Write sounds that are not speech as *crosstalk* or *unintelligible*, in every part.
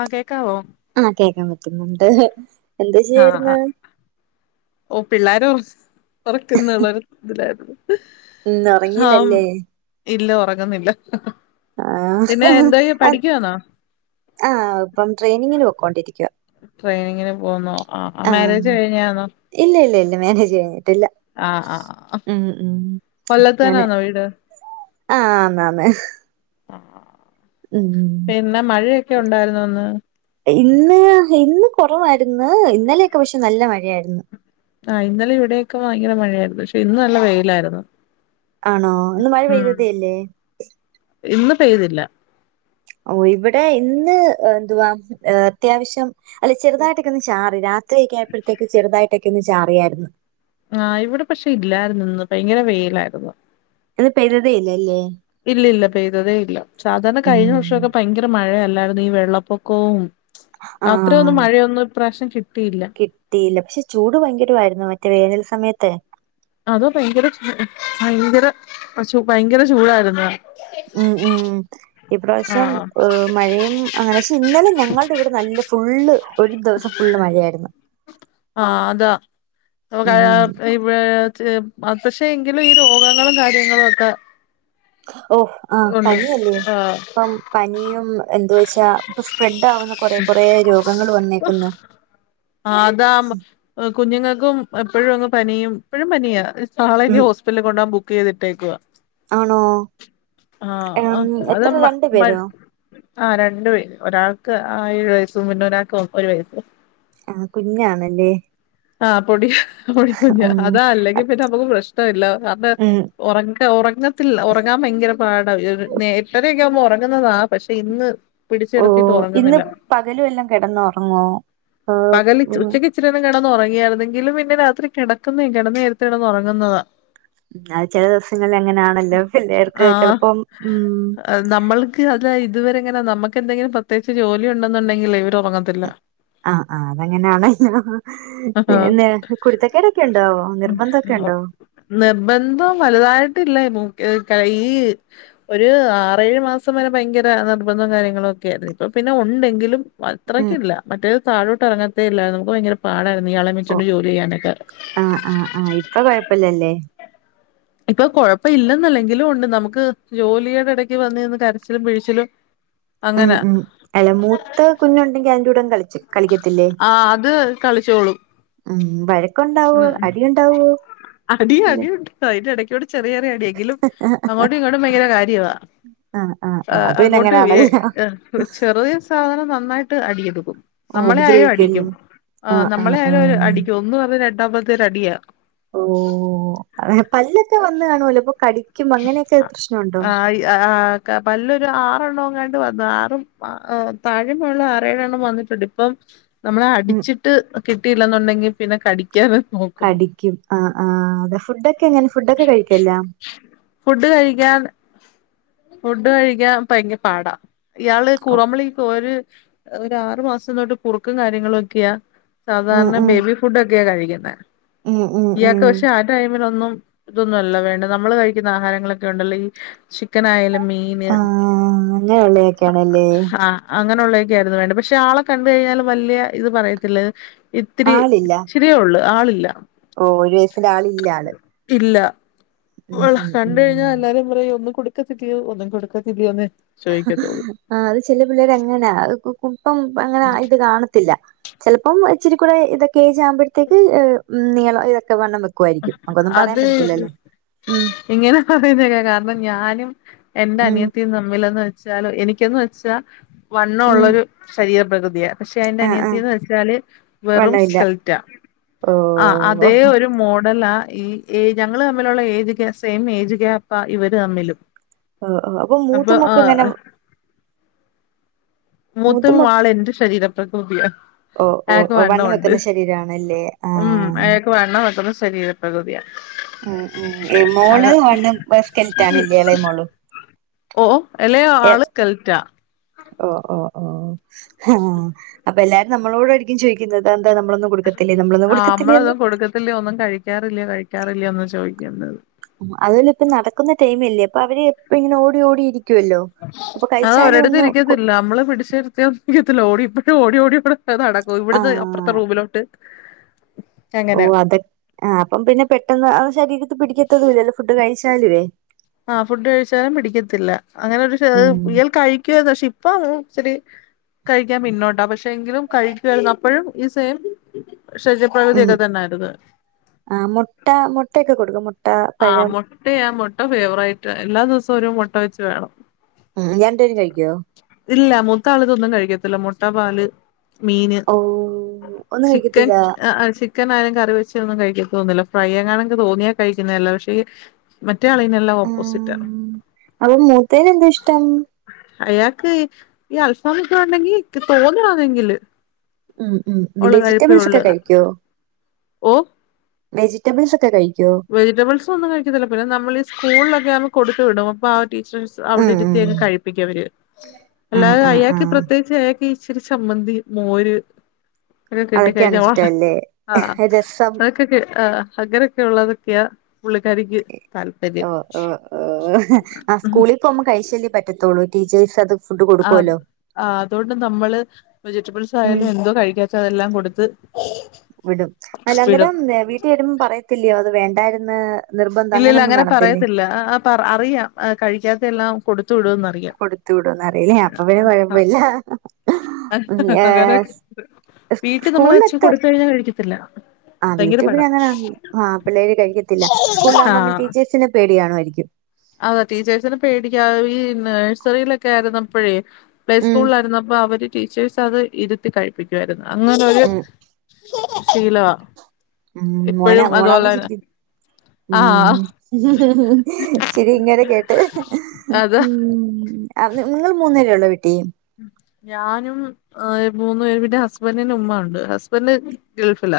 ആഹ് കേക്കാവോ ആഹ കേക്കാൻ പറ്റുന്നുണ്ട് എന്താ ആഹ് ചെയ്യായിരുന്നു ആഹ് ഓ പിള്ളേരു ഒറക്കുന്നള്ളരു ഇതിലായിരുന്നു ഉം ഒറങ്ങീലല്ലേ ആഹ് ഇല്ല ഒറങ്ങുന്നില്ല. പിന്നെ ആഹ് എന്തയ്യ പഠിക്കാന്നോ ആ ഇപ്പം ട്രെയിനിങ്ങിന് പോക്കോണ്ടിരിക്ക ട്രെയിനിങ്ങിന് പോവുന്നൊ ആഹ് ആഹ് മാരേജ് കഴിഞ്ഞാണോ ഇല്ല ഇല്ല ഇല്ല മാനേജ് കഴിഞ്ഞിട്ടില്ല ആഹ് ആഹ് ഉം ഉം ഞാന് കൊല്ലത്തെന്നേന്നോ വീട് ആഹ് ആന്ന് ആന്ന് ആഹ് പിന്നെ മഴയൊക്കെ ഉണ്ടായിര്ന്നു അന്ന് ഇന്ന് ഇന്ന് കൊറവായിരുന്നു. ഇന്നലെയൊക്കെ പക്ഷെ നല്ല മഴയായിരുന്നു ആഹ് ഇന്നലെ ഇവിടെയൊക്കെ ഭയങ്കര മഴയായിരുന്നു പക്ഷെ ഇന്ന് നല്ല വെയിലായിര്ന്നു ആണോ ഇന്ന് മഴത തെ ഇല്ലേ ഇന്ന് പെയ്തില്ല ഓ ഇവിടെ ഇന്ന് എന്തുവാ അത്യാവശ്യം അല്ലെ ചെറുതായിട്ടൊക്കെ ഒന്ന് ചാറി രാത് ത്രി ആയപ്പോഴേക്ക് ചെറുതായിട്ടൊക്കെ ഒന്ന് ചാറിയായി ര്ന്നു ആഹ് ഇവിടെ പക്ഷെ ഇല്ലായിര്ന്നു. ഇന്ന് ഭയങ്കര വെയിലായിര്ന്നു ഇന്ന് പെയ്തതെയില്ലലെ ഇല്ല ഇല്ല പെയ്തതേ ഇല്ല. സാധാരണ കഴിഞ്ഞ ഉം വർഷൊക്കെ ഭയങ്കര മഴയ അല്ലായിരുന്നു. ഈ വെള്ളപ്പൊക്കവും അത്രയൊന്നും ആഹ് മഴയൊന്നും ഇപ്രാവശ്യം കിട്ടിയില്ല കിട്ടിയില്ല പക്ഷെ ചൂട് ഭയങ്കര വായിയിരുന്നു മറ്റേ വേനൽ സമയത്ത് അതോ ഭയങ്കര ചൂ ഭയങ്കര ഭയങ്കര ചൂടായിരുന്നു ഉം ഉം ഇപ്രാവശ്യം ആഹ് മഴയും അങ്ങനെ പക്ഷെ ഇന്നെലും ഞങ്ങള്ടെ ഇവിടെ നല്ല ഫുള്ള് ഒരു ദെവസം ഫുള്ള് മഴയായിരുന്നു ആഹ് അതാ ഉം *unintelligible* *unintelligible* പക്ഷെ എങ്കിലും ഈ രോഗങ്ങളും കാര്യങ്ങളും ഒക്കെ ഓ ആഹ് ഉണ്ട് പനിയല്ലേ ആഹ് ഇപ്പം പനിയും എന്ത് വെച്ചാ ഇപ്പ സ്പ്രെഡ് ആവുന്ന കൊറേ കൊറേ രോഗങ്ങൾ വന്നേക്ക്ന്നു ആഹ് അതാ കുഞ്ഞുങ്ങൾക്കും എപ്പഴും അങ്ങ് പനിയും എപ്പഴും പനിയാ നാളെ ഇനി ഉം ഹോസ്പിറ്റല്കൊണ്ടോ ഹാൻ ബുക്ക് ചെയ്തിട്ടേക്ക്വാ ആണോ ആഹ് ഉം അഹ് അത് എത്ര *unintelligible* *unintelligible* *unintelligible* രണ്ടു മ്മ പേരോ ആ രണ്ടു പേര്. ഒരാൾക്ക് ആ ഏഴു വയസ്സും. പിന്നെ ഒരാൾക്ക് ഒരു വയസ് ആ കുഞ്ഞാണ്ല്ലേ ആഹ് പൊടി പൊടി കുഞ്ഞ അതാ അല്ലെങ്കി പിന്നെ നമ്മുക്ക് പ്രശ്ന ഇല്ല അത് ഉം ഒറങ്ങ് ല്ല ഒറങ്ങത്തില്ല. ഒറങ്ങാൻ ഭയങ്കര പാട എട്ടരേയൊക്കെ ആകുമ്പോ ഒറങ്ങുന്നതാ പക്ഷെ ഇന്ന് പിടിച്ചെടുത്തിട്ട് ഓഹ് ഇന്ന് ഒറങ്ങുന്നില്ല. പകലും എല്ലാം കിടന്നുറങ്ങോ ഏഹ് പകലച്ച് ഉം ഉച്ചക്ക് ഇച്ചിരി കിടന്നുറങ്ങിയായിരുന്നെങ്കിൽ പിന്നെ രാത്രി കെടക്കുന്ന കിടന്നയേരത്ത് കെടന്ന ഉറങ്ങുന്നതാ ഉം അത് ചെല ദെവസങ്ങളിൽ അങ്ങനെയാണല്ലോ. പിള്ളേർക്ക് ആഹ് ചെലപ്പം നമ്മൾക്ക് അത് ഇതുവരെ എങ്ങനെ നമ്മൾക്ക് അതാ ഇതുവരെ ഇങ്ങനെ നമ്മുക്കെന്ത ങ്കിലു പ്രത്യേകിച്ച് ജോലി ഉണ്ടെന്നുണ്ടെങ്കിലെ ഇവർ ഒറങ്ങത്തില്ല. അഹ് ആഹ് അതങ്ങനെയാണ *unintelligible* ല്ലോ ആഹ് പിന്നെ കുരുത്തെകെടോക്കെ ഉണ്ടോ ഉം നിർബന്ധം ഒക്കെ ഉണ്ടോ നിർബന്ധം വലുതായിട്ടില്ല *unintelligible* കയ്യ് ഒരു ആറേഴ് മാസം വരെ ഭയങ്കര നിർബന്ധം കാര്യങ്ങളും ഒക്കെ ആയിരുന്നു. ഇപ്പപിന്നെ ഉണ്ടെങ്കിലും ഉം അത്രക്കില്ല മറ്റെത് താഴോട്ട് എറങ്ങത്തേ ഇല്ലായിര്ന്നു. നമുക്ക് ഭയങ്കരം പാടായ്രുന്നു ഇയാളെ വിച്ചുണ്ട് ജോലി ചെയ്യാനൊക്കെ അഹ് ആഹ് ആഹ് ഇപ്പ കൊഴപ്പല്ലല്ലേ ഇപ്പോ കൊഴപ്പ ഇല്ലെന്നല്ലെങ്കിലും ഉണ്ട്. നമുക്ക് ജോലിയുടെ എടക്ക് വന്ന് കരച്ചിലും പിഴിച്ചിലും ഉം അങ്ങനെ ഉം അല്ല മൂത്ത് കുഞ്ഞുണ്ടെങ്കി അയ്ന്റെ കൂടെങ് കളിക്കും ആ അത് കളിച്ചോളും ഉം വഴക്കുണ്ടാവോ ഉം അടി ഉണ്ടാവോ അടി അടിയുണ്ട് അയ്ന്റെ എടക്കവടെ ചെറ്യെ ചെറ്യേ എങ്കിലും ആഹ് അങ്ങോട്ടും ഇങ്ങോട്ടും ഭയങ്കര കാര്യവ ആഹ് ആഹ് അത് പിന്നെ അഅങ്ങോട്ട് എ അങ്ങനാണല്ലോ എക് ഒര്ചെറിയ സാധനം നന്നായിട്ട് അടിയിടും. നമ്മളെ ആയാലും ഉപദ്രവിക്കുവല്ലേ അടിക്കും ആ ആഹ് ആഹ് നമ്മളെ ആയാലും ആഹ് അടിക്കും ഒന്നുപറഞ രണ്ടാ മത്തേല്അടിയാ. ഓ അതെപല്ലൊക്കെ വന്ന് കാണോലൊ ഇപ്പോ കടി ആയീ ആആ.. ക പല്ലൊരു ആറെ എണ്ണോങ്ങാണ്ട് വന്നു ആറും താഴെ പോലുള്ള ആറേഏഴെണ്ണം വന്നിട്ടുണ്ട് ഇപ്പം നമ്മള ഉം അടിച്ചിട്ട് കിട്ടിയില്ലെന്നൊണ്ടെങ്കിൽ പിന്നെ കടിക്കാനെ നോ കടിക്കും ആഹ് ആ അ ഫുഡൊക്കെ എങ്ങനെ ഫുഡൊക്കെ കഴിക്കല്ലോ? ഫുഡ് കഴിക്കാൻ ഫുഡ് കഴിക്കാൻ ഭയങ്കര പാടാ. ഇയാള് കുറമ്പളി കൊര് ഒരആറു മാസം തൊട്ട് കുറുക്കും കാര്യങ്ങളും ഒക്കെയാ. ഉം സാധാരണ ഉം ബേബി ഫുഡൊക്കെയ കഴിക്കുന്നേ ഉം ഉം ഉം ഇയാക്ക്പക്ഷെ അ ടൈമിനൊന്നും ഇതൊന്നുല്ല വേണ്ട നമ്മള് കഴിക്കുന്ന ആഹാരങ്ങളൊക്കെ ഉണ്ടല്ലോ ഈ ചിക്കൻ ആയാലും മീ ആഹ് ഹ് അങ്ങനൊളളയൊക്കെയാണല്ലേ? അങ്ങനെയുള്ളതൊക്കെയായിരുന്നു വേണ്ടത് പക്ഷെ ആളെ കണ്ട് കഴിഞ്ഞാൽ വലിയ ഇത് പറയത്തില്ല ഇത്തിരി ഇത്തിരിയേ ഉള്ളൂ ആളില്ല. ഓഹ് ഒരു ൾവയസിന്റെ ആളില്ലാള്. ഇല്ല വളേ കണ്ട് ഉം കഴിഞ്ഞാ എല്ലാരും പറയ ഒന്നും കൊടുക്കത്തില്ലയോ ഒന്നും കൊടുക്കത്തില്ലയോന്ന്? ഹഹ്അത് ചെലപിള്ളേര് അങ്ങനാ കുപ്പം അങ്ങനെ ഇത് കാണത്തില്ല. ചിലപ്പം ഇച്ചിരി കൂടെ ഇതൊക്കെ ഏജ കുമ്പഴത്തേക്ക് നീളം ഇതൊക്കെ വണ്ണം വെക്കും. അത്. ഉം ഇങ്ങനെ പറയുന്നേക കാരണം ഞാനും എന്റെ ഉം അനിയത്തിയും തമ്മിലെന്ന് വ വെച്ചുലൊ എനിക്കന്ന് വെച്ചാ വണ്ണം ഉം ള്ളരു ശരീര പ്രകൃതിയ. പക്ഷെ അന്റെ ആഹ് ആഹ് അനിയത്തിന്ന് വെച്ചാല് വെറും വണ്ണമില്ല സ്കെൽറ്റ ഓ ആഹ് അതേ ഒരു മോഡല ഈ എ ഞങ്ങള് തമ്മിലുള്ള ഏജ് സെയിം ഏജ് ഗയാപ്പാ ഇവര് തമ്മിലും. ഓഹ് ഒ അപ്പൊ മൂത്ത മൊക്ക ഇങ്ങനെ. മൂത്ത മ്വാളന്റെ ശരീര പ്രകൃതിയ. ഓ ഓ അയാക്ക് ഓ വണ്ണം ഒണ്ട് വെക്കുന്ന ശരീരാണല്ലേ ആഹ് ഉംഅയക്ക് വണ്ണം വെക്കുന്ന ശരീര പ്രകൃതിയ ഉം ഉം മോള് വണ്ണംബസ് കെലിറ്റണ ഇല്ലേ ഇളേ മോള് - ഓഹ് ഒ എളയാ ള് സ്കെൽറ്റ. ഓ ഓ ഓ.. ഹാഅപ്പൊ എല്ലാരും നമ്മളോട ആയിരിക്കും ചോദയിക്കുന്നത് എന്താ നമ്മളൊന്നും കൊടുക്കത്തില്ലേ നമ്മളൊന്നും കൊടുക്കത്തില്ലേന്ന്? ല്ല്യഒന്നും കഴിക്കാറില്ല കഴിക്കാറില്ലോന്ന് ചോദിക്ക്ണ്ടത്. അവല് ഇപ്പ നടക്കുന്ന ടൈംല്ലേ അപ്പൊ അവര് ഇപ്പ ഇങ്ങനെ ഓടി ഓടിയിരിക്കുവല്ലോ? ആഹ് ഒരടുത്ത് ഇരിക്കത്തില്ല നമ്മള് പിടിച്ചിരിത്തിയരിക്കത്തില്ല ഓടി ഓടി ഓടിപ് അത്ടക്കു ഇവിടുന്ന് അപ്പുറത്തെ ആഹ് റൂമിലോട്ട് ഓ അങ്ങനെ അതക്ക്ആ അപ്പം പിന്നെ പെട്ടെന്ന് ശരീരത്തി പിടിക്കത്തതുംല്ലല്ലോ ഫുഡ് കഴിച്ചാലുവേ. ആഹ് ഫുഡ് കഴിച്ചാലും പിടിക്കത്തില്ല അങ്ങനെരു ഉം ശഇയൽ കഴിക്കുവ പക്ഷെ ഇപ്പൊരി ഇചിരി കഴിക്കാൻ പിന്നോട്ടാ പക്ഷെ എങ്കിലും കഴിക്കുവായിരുന്നുഅപ്പോഴും ഈ സെയിം ശരീ ഉം പ്രകൃതിയൊക്കെ തന്നെയായിരുന്ന്. ആഹ് മൊട്ട മൊട്ടയൊക്കെ കൊടുക്കും. പഴം ആമൊട്ടയാ മൊട്ട ഫേവറേറ്റ് എല്ലാ ദിവസവും ഒരു മൊട്ട വെച്ച് വേണം. ഉം രണ്ടേരുംകഴിക്കോ? ല്ല മൂത്ത ആള്തൊന്നും കഴിക്കത്തില്ല മൊട്ട പാല് - മീന് ഓ ഒന്നും ചിക്കൻ കഴിക്കത്തില്ല ആ അ ചിക് ക്കൻ ആയാലും കറി വെച്ചൊന്നും കഴിക്കതൊന്നില്ല ഫ്രൈ അങ്ങാ തോന്നിയാ കഴിക്കുന്നതല്ല പക്ഷെഈ മറ്റേആള് ഇങ്ങെന ല്ലാം ഓപോസിറ്റ്ആണ്. ആഹ് അപ്പൊ മൂത്തേന് എന്താ ഇഷ്ടം അയാക്ക് ഈ അൽഫമ് ക്കെഒണ്ടെങ്കി തോന്നണണെങ്കില് ഉം ഉം വെജിറ്റബിൾസൊക്കെ കഴിക്കോ?. ഓ വെജിറ്റബിൾസൊക്കെ കഴിക്കുവോ വെജിറ്റബിൾസൊന്നും കഴിക്കത്തില്ല പിന്നെ നമ്മള് ഈ സ്കൂളൊക്കെ ആവുമ്പോ കൊടുത്ത് വിടും അപ്പോ ആ ടീചേർസ് ഉം ഉം അവിടെരുത്തിങ്ങ് കഴിപ്പിക്കവര് ആഹ് അല്ലാതെ ആഹ് അയാക്ക് ആഹ് പ്രത്യേ ചെലെ ക്കീചെര് ച്ചമ്മന്തി, മോര് ര് കിട്ടി അതൊക്കെയാണ് കഴിഞ്ഞ ഒറ ഇഷ്ടല്ലേ ആഹ് രസം അതൊക്കെ ആഹ് അങ്ങനെ ക്കെള്ളതൊക്യാ ഒഹ് ഒഹ് ഓഹ് ആഹ് ഉം സ്കൂളിപ്പൊവുമ്പൊ കഴിച്ചല്ലേ പ റ്റത്തുള്ളൂ ട്ടിച്ചേഴ്സ് അത് ഫുഡ് അത് കൊടുക്കുവല്ലോ ആഹ് അതോണ്ട് നമ്മള് വെജിറ്റബിൾസ് ഉം ആയാലും എന്തോ കഴിക്കാത്തെ അതെല്ലാം കൊടുത്ത് വിടും അല്ലാ വിടും അന്നരം വീട്ടിൽ വരുമ്പോം പറയത്തില്ല്യോ അത് വേണ്ടാര്ന്ന് ഇല്ലില്ല അങ്ങനെ പറയത്തില്ല അറിയാം കഴിക്കാത്തെല്ലാം കൊടുത്തു വിടൂന്ന് *unintelligible* കൊടുത്തു വിടോന്ന് അറിയില്ലേ അപ്പൊ പിന്നെ യ്യാം കൊഴപ്പമില്ല ഉം ഏഹ് *unintelligible* വീട്ടി നമ്മള് ച് സ്കൂളിലെത്ത കൊടുത്ഴിഞ്ഞാൽ കഴിക്കത്തില്ല. ആഹ് ഭയങ്കര വീട്ടിൽ പാടാ പിന്നെങ്ങനാണല്ലോ ആഹ് പിള്ളേര് കഴിക്കത്തില്ല സ്കൂളിലാവുമ്പൊ പിൻ ട്ടീച്ചേഴ്സിനെ പേടിയാണുയിരിക്കും.. അതെ ടീച്ചേഴ്സിനെ പേടിക്കാതെ ഈ നഴ്റിയിലൊക്കെ ആരുന്നപ്പോഴേ പ്ലേ ഉം സ്കൂളാര്ന്നപ്പൊ അവര് ടീച്ചേഴ്സ് അത് ഇരുത്തി കഴിപ്പിക്കുവായിരുന്നു അങ്ങനൊരു ഉം ശീലവാ. മ്മ് മോന ഇപ്പഴും മോളാണോ അതുപോലെ തന്നെ ചിരികിന്ന് ആഹ് മ്മ് ച്ചി ഇങ്ങെരെ കേട്ട്. അതാ ഉം അ നി നിങ്ങൾ മൂന്നേരുള്ളോ വീട്ടീ ഉം ഞാനും അഹ്‌ മൂന്നു പേര് പിന്നെ ഹസ്ബണ്ടിന്റെ ഉമ്മാ ഉണ്ട് ഹസ്ബഡ് ഗൾഫില.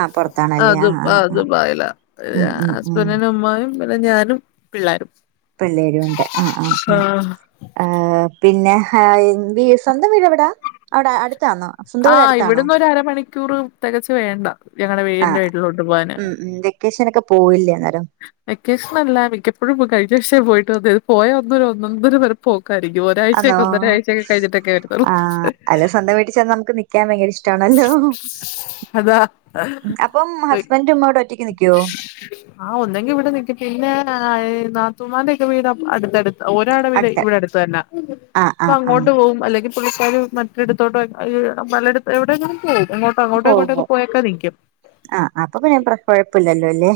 ആഹ് പുറത്താണല്ലേ ആഹ് അത്പ്പ ആഹ് ആഹ് അതുംപായില ഉം ഉം ഉം ഹസ്ബന്റിന്റെ ഉമ്മാ യും വടെ ഞാനും പിള്ളാരും. പിള്ളേരുവുണ്ട് ആഹ് ആഹ് ആഹ് അഹ് പിന്നെ ഹ യിൻവി സ്വന്തംവീടെ വിടാ അവിടെ അടുത്താന്നോ സ്വന്തം വീട് ആഹ് അടുത്താണോ ഇവിടന്നൊരു അരമണിക്കൂർ തെകച് വേണ്ട. ഞങ്ങടെ വീ എന്റെ അഹ്‌ വീട്ടിലോട്ട് പോവാന് ഉം ഉം വെക്കേഷനൊക്കെ പോവില്ലേ അന്നേരം. വെക്കേഷനല്ല മിക്കപ്പോഴും കഴിഞാഴ്ഛേപോയിട്ട് വന്നേത് പോയാ അന്നൊര് ഒന്നൊന്നര പോക്കാരിക്കും ആന്നോ ഒരാഴ്ചയൊക്കെ ഒന്നരാഴ്ചയൊക്കെ കഴിഞ്ഞിട്ടൊക്കെ വരത്തൊള്ളൂ ക്കാൻ ഭയങ്കര ഇഷ്ടാണല്ലോ അപ്പം അതാ ഹസ്ബണ്ട് മ്മടെ ഒറ്റക്ക് നിക്യോ. ആഹ് ഒന്നെങ്കി ഇവിടെ നിക്കും പിന്നെ ഈ നാത്തുമാര്ടെ ഒക്കെ വീട് അടുത്തടു ഒരാടെ വീടെയ് അടുത്ത് ഇവിടെടുത്തന്നെ. ആഹ് ആഹ് ആഹ് പ്പഅങ്ങോട്ട്‌ പോവും അല്ലെങ്കി പുള്ളിക്കാര് മറ്റിടത്തോട്ടോ അഹ് പലടത്ത് എവിടെങ്കിലും പോവു എങ്ങോട്ടോ അങ്ങോട്ടോ പോകുമ്പോ ഇങ്ങോട്ടൊക്കെ പോയൊക്കെ നിക്കും. ആഹ് അപ്പൊപ്പിന്നെ പ്ര കൊഴപ്പല്ലല്ലോല്ലേ.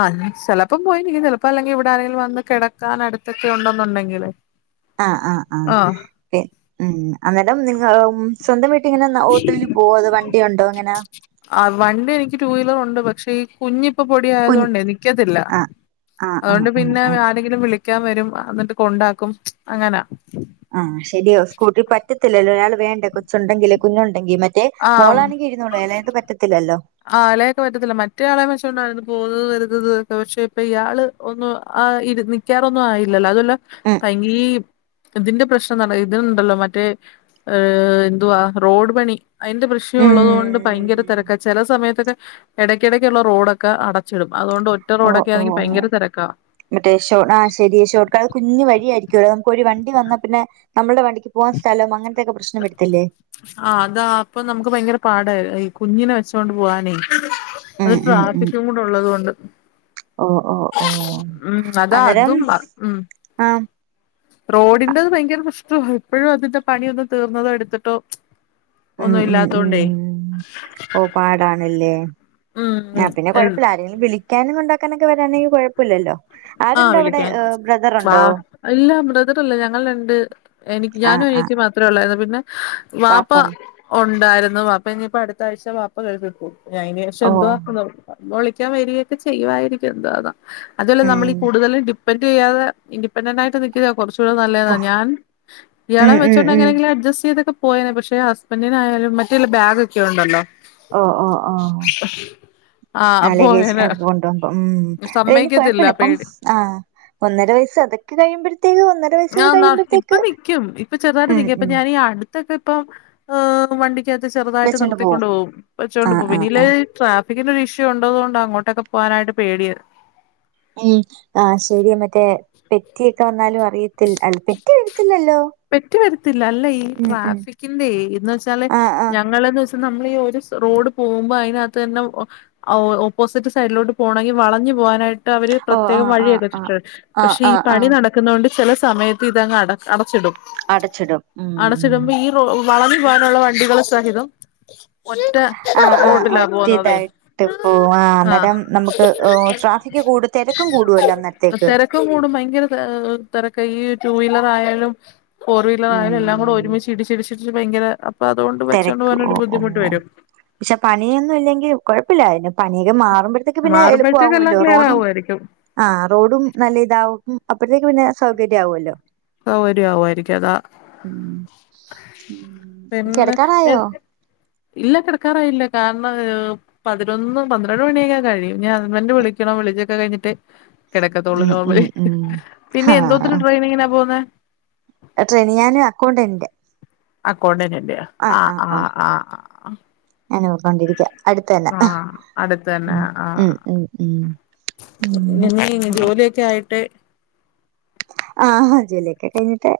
ആഹ് ഷെലപ്പോം പോയിരികും ചെലപ്പോ അല്ലെങ്കിൽ ഇവിടാരെങ്കിലും വന്ന് കെടക്കാൻ അടുത്തൊക്കെണ്ടെ ന്നുണ്ടെങ്കില് *inaudible* ആഹ് ആഹ് പി ഉം. അന്നേരം നിങ്ങളു സ്വന്തംവീട്ടിങ്ങനെ ഓട്ടോയിൽ പോവോ വണ്ടിയുണ്ടോ ങ്ങെനാ ആഹ് വണ്ടി എനിക്ക് ടു വീലറുണ്ട് പക്ഷെ ഈ കുഞ്ഞിപ്പൊ പൊടി കുൻ ആയതോണ്ടേ നിക്കത്തില്ല. ആഹ് ആഹ് ആഹ് അതോണ്ട് ആഹ് പിന്നെ ആഹ് ആരെങ്കിലും വിളി ക്കാൻവരും എന്നിട്ട് കൊണ്ടാക്കും അങ്ങനാ. ആഹ് ശരിയ സ്കൂട്ടിൽ പറ്റത്തില്ലല്ലോ ഒരാൾ വേണ്ടെ കൊച്ചുണ്ടെങ്കില് കുഞ്ഞുണ്ടെങ്കില് മറ്റേ മോളാണെങ്കി ഇരു *unintelligible* യിട്ട് പറ്റത്തില്ലല്ലോ. ആളെയൊക്കെ പറ്റത്തില്ല മറ്റേ ആളെ വെച്ചോണ്ടാരുന്നു പോണത് വരുന്നത്ക്കെ പഷെ ഇപ്പൊ ഇയാള് ഒന്നും ആയിരി ഇ നിക്കാറൊന്നും ആയില്ലല്ലോ അതോല്ല ഉം കഴിഞ്ഞില്ലീ തിന്റെ പ്രശ് ഇതിനുണ്ടല്ലോ മറ്റേ ഏഹ് എന്തുവാ റോഡ് പണി അയിന്റെ പ്രശ്നം ഉം ഉള്ളതോണ്ട് ഭയങ്കര തെരക്ക ചെലസമയത്തൊക്കെ എടയ്കെടകുള്ള റോഡൊക്കെ അട ചിടും അതൊണ്ട് ഓഹ് ഒറ്ററോഡൊക്കെ ണെങ്കി ഓഹ് ഓഹ് ഭയങ്കരതെരക്കാ. മറ്റേ ഷൊ ആഹ് ശരി ഷോർക്കാ കുഞ്ഞു വഴിയയിരിക്കുമല്ലോ നമുക്ക് ഒരുരു വണ്ടി വന്നാ പിന്നെ നമ്മുടെ വണ്ടിക്ക് പോവാൻ സ്ഥലം അങ്ങനെത്തൊക്കെ പ്രശ്നം വരത്തില്ലേ? ആഹ് അതാ അപ്പൊ നമുക്ക് ഭയങ്കര പാടായി കുഞ്ഞിനെ വെച്ചോണ്ട് പോവാനേ. ഉം അത് ഉം ഉം ട്രാഫിക് കൂടെ ഉള്ളതുകൊണ്ട്. ഓ ഓ ഓ ഉം അതാ അന്നേരം അതും വാ ഉം ആ റോഡിന്റെത് ഭയങ്കര പ്രശ്ന ഇപ്പോഴും അതിന്റെ പണി ഒന്ന് തീർന്നതോ എടുത്തിട്ടോ ഉം ഒന്നും ഉം ഉം ഇല്ലത്തോണ്ടേ ഓ പാടാണല്ലേ ഉം ആഹ് പിന്നെ കൊഴപ്പില്ല ആരെങ്കിലും വിളി വിളിക്കാനും കൊണ്ടാക്കാനൊക്കെ വരാനെങ്കിൽ കുഴപ്പമില്ലല്ലോ ആഹ് ആരുണ്ട് അവിടെ വിളിക്കാൻ ആ വാ ഇല്ല ബ്രദറില്ല ഞങ്ങൾ രണ്ട് എനിക്ക് ആ ഞാനും ആ അനിയത്തിയും മാത്ര മാത്രയുള്ളായിരുന്നു പിന്നെ വാപ്പ പാപ്പ ഉണ്ടായിരുന്നു വാപ്പ ഇനിയിപ്പോ അടുത്ത ആഴ്ച വാപ്പ ഗൾഫിൽ പോകും അതിന് ശേഷം ഓ എന്താക്കുന്ന മാ വിളിക്കാൻ വരികയൊക്കെ ചെയ്യ് വാരിക്കും എന്തുവാന്ന അതോല്ലെ ഉം നമ്മളീ ടിപെൻ്റ് ചെയ്യാതെ ഇൻഡിപ്പെൻ്റെൻ്റ് ആയി നി താ കുറച്ചുകൂടെ ഓ നല്ലതാ ഞാൻ ഉം ഇയാളെം ഉം ഉം വെച്ചോങ്ങനെങ്കിലും അഡ്ജസ്റ്റ് ചെയ്തൊക്കെ പോയനെ പക്ഷെ ഹസ്ബന്റഡിനായാലും മറ്റേല്ല ബാഗ് ഒക്കെണ്ടല്ലോ ഓ ഓ ഓ ആഹ് അലകേഷ് അപ്പോയനെ അവിടക്ക് കൊണ്ടോകുമ്പോ ഉം അതിന് സമ്മയ്ക്കത്തില്ല കൊഴപ്പല്ല പ്പം പേടി ആഹ് ഒന്നര വയസ്സ് അതൊക്കെ കഴിയുമ്പോഴത്തേക്കും ഒന്നര വയസ്സൊക്കെ ആഹ് ന ഇപ്പൊ കഴിയുമ്പോഴത്തേക്ക് നിക്കും ഇപ്പൊ ചെറുതായിട്ട് ഉം നിക്കും അപ്പൊ ഉം ഞാനീ അടുത്തൊക്കെ ഇപ്പൊ വണ്ടിക്ക് തിനത്ത് ചെറുതായിട്ട് വെച്ചോണ്ട് പോവും നിർത്തിക്കൊണ്ട് പോകും ആ വച്ചോണ്ട് പോകും ആ ആ പിന്നില് ട്രാഫിക്കിന്റെ ഒരു ഇഷ്യൂ ഉണ്ടെത് കൊണ്ട് അങ്ങോട്ടൊക്കെ പോവാനായി പേടിയാ ഉം ആഹ് ശരിയ മറ്റേ പെറ്റിയൊക്കെ വന്നാലും അറിയത്തില്ല അല്ല പെറ്റി വരത്തില്ലല്ലോ? പെറ്റി വരത്തില്ല അല്ല ഈ ഉം ഉം ട്രാഫിക്കിന്റെ എന്ന് വെച്ചാല് ആ ആ ഞങ്ങളെന്ന് വച്ചാല് നമ്മൾ ഈ ഒരു റോഡ് പോകുമ്പോ അതിനകത്തു തന്നെ വാ ഓപ്പോസിറ്റ് സൈഡിലോട്ട് പോകണമെങ്കിൽ വളഞ്ഞു പോകാനായിട്ട് ട്ട് അവര് ഓ ആ പ്രത്യേകം ആ ആ വഴിയൊക്കെച്ചിട്ടിണ്ട് ആ പക്ഷെ ആ ഈ ആ പണി നട നടക്കുന്നുകൊണ്ട് ചില സമയത്ത് ഇതാങ്ങ് അട അടച്ചിട്ടും. അടച്ചിടും ഉം വളഞ്ഞു പോകാനുള്ള വണ്ടികൾ സഹിതം ഒറ്റ ആഹ് ആഹ് റോഡിലാ ഒറ്റ പോകുന്നതേ ഇതായി ട്ട് പ്പോവാ ആ ആഹ് അന്നേരം നമുക്ക് ട്രാഫിക്ക് കൂടും തെരക്കും കൂടുവല്ലോ അന്നേര്ത്തേക്ക് തിരക്ക് കൂടും ഭയങ്കര താ തിരക്ക് ഈ ടുവീലർ ആയാലും ഫോർവീലർ ആയാലും എല്ലാം കൂടെ ഉം ഒരുമിച്ച് ടിച്ചിടിച്ചിട്ട് ഭയര അപ്പൊ അതുകൊണ്ട് വച്ചുകോണ്ട് തിരക്ക് പോകാന ഓ ഒരുരു ഓ ബുദ്ധിമുട്ട് ഓ വരും പക്ഷെ പണിയൊന്നും ഇല്ലെങ്കിൽ കുഴപ്പില്ല ന്നെ പണിയൊക്കെ മാറുമ്പോഴ് തൊക്കെ പിന്നെ മാറുമ്പോഴത്തേക്ക് എല്ലാം എളുപ്പമാവല്ലോ ക്ലിയർ റോഡും ആവുമായിരിക്കും ആഹ് റോഡും നല്ല ഇതാവും അപ്പോഴത്തേക്കും പിന്നെ സൗകര്യ ആവുല്ലോ. സൗകര്യ ആവുമായിരിക്കും അതാ ഉം ഉം പിന്നെ എ കിടക്കാറായോ ഇല്ല കിടക്കാറയില്ല കാരണം പതിനൊന്ന് പന്ത്രണ്ട് മണിയൊക്കാ കഴിയും ഞാൻ ഹസ്ബന്റ് വിളിക്കണം വിളിച്ചൊക്കെ കഴിഞ്ഞിട്ട് കിടക്കത്തോള്ളൂ ഉം ഉം നോർമലി ഉം പിന്നെ ആ എന്തോത്തി ട്രെയിനിങ്ങിനാ പോകുന്ന് ട്രെയിനിങ് ഞാൻ അക്കൗണ്ടന്റിന്റെ അക്കൗണ്ടന്റിയോ ആഹ് ആഹ് ആഹ് ആഹ് ഞാനെക്കൊണ്ടിരിക്ക അടത്ത് തന്നെ ആഹ് അടുത്ത് തന്നെ ഉം ഉം ഉം ഉം ഇനി നീ ജോലിയൊക്കെ ആയിട്ടെ ആഹ് ജോലിയൊക്കെ കഴിഞ്ഞിട്ടെ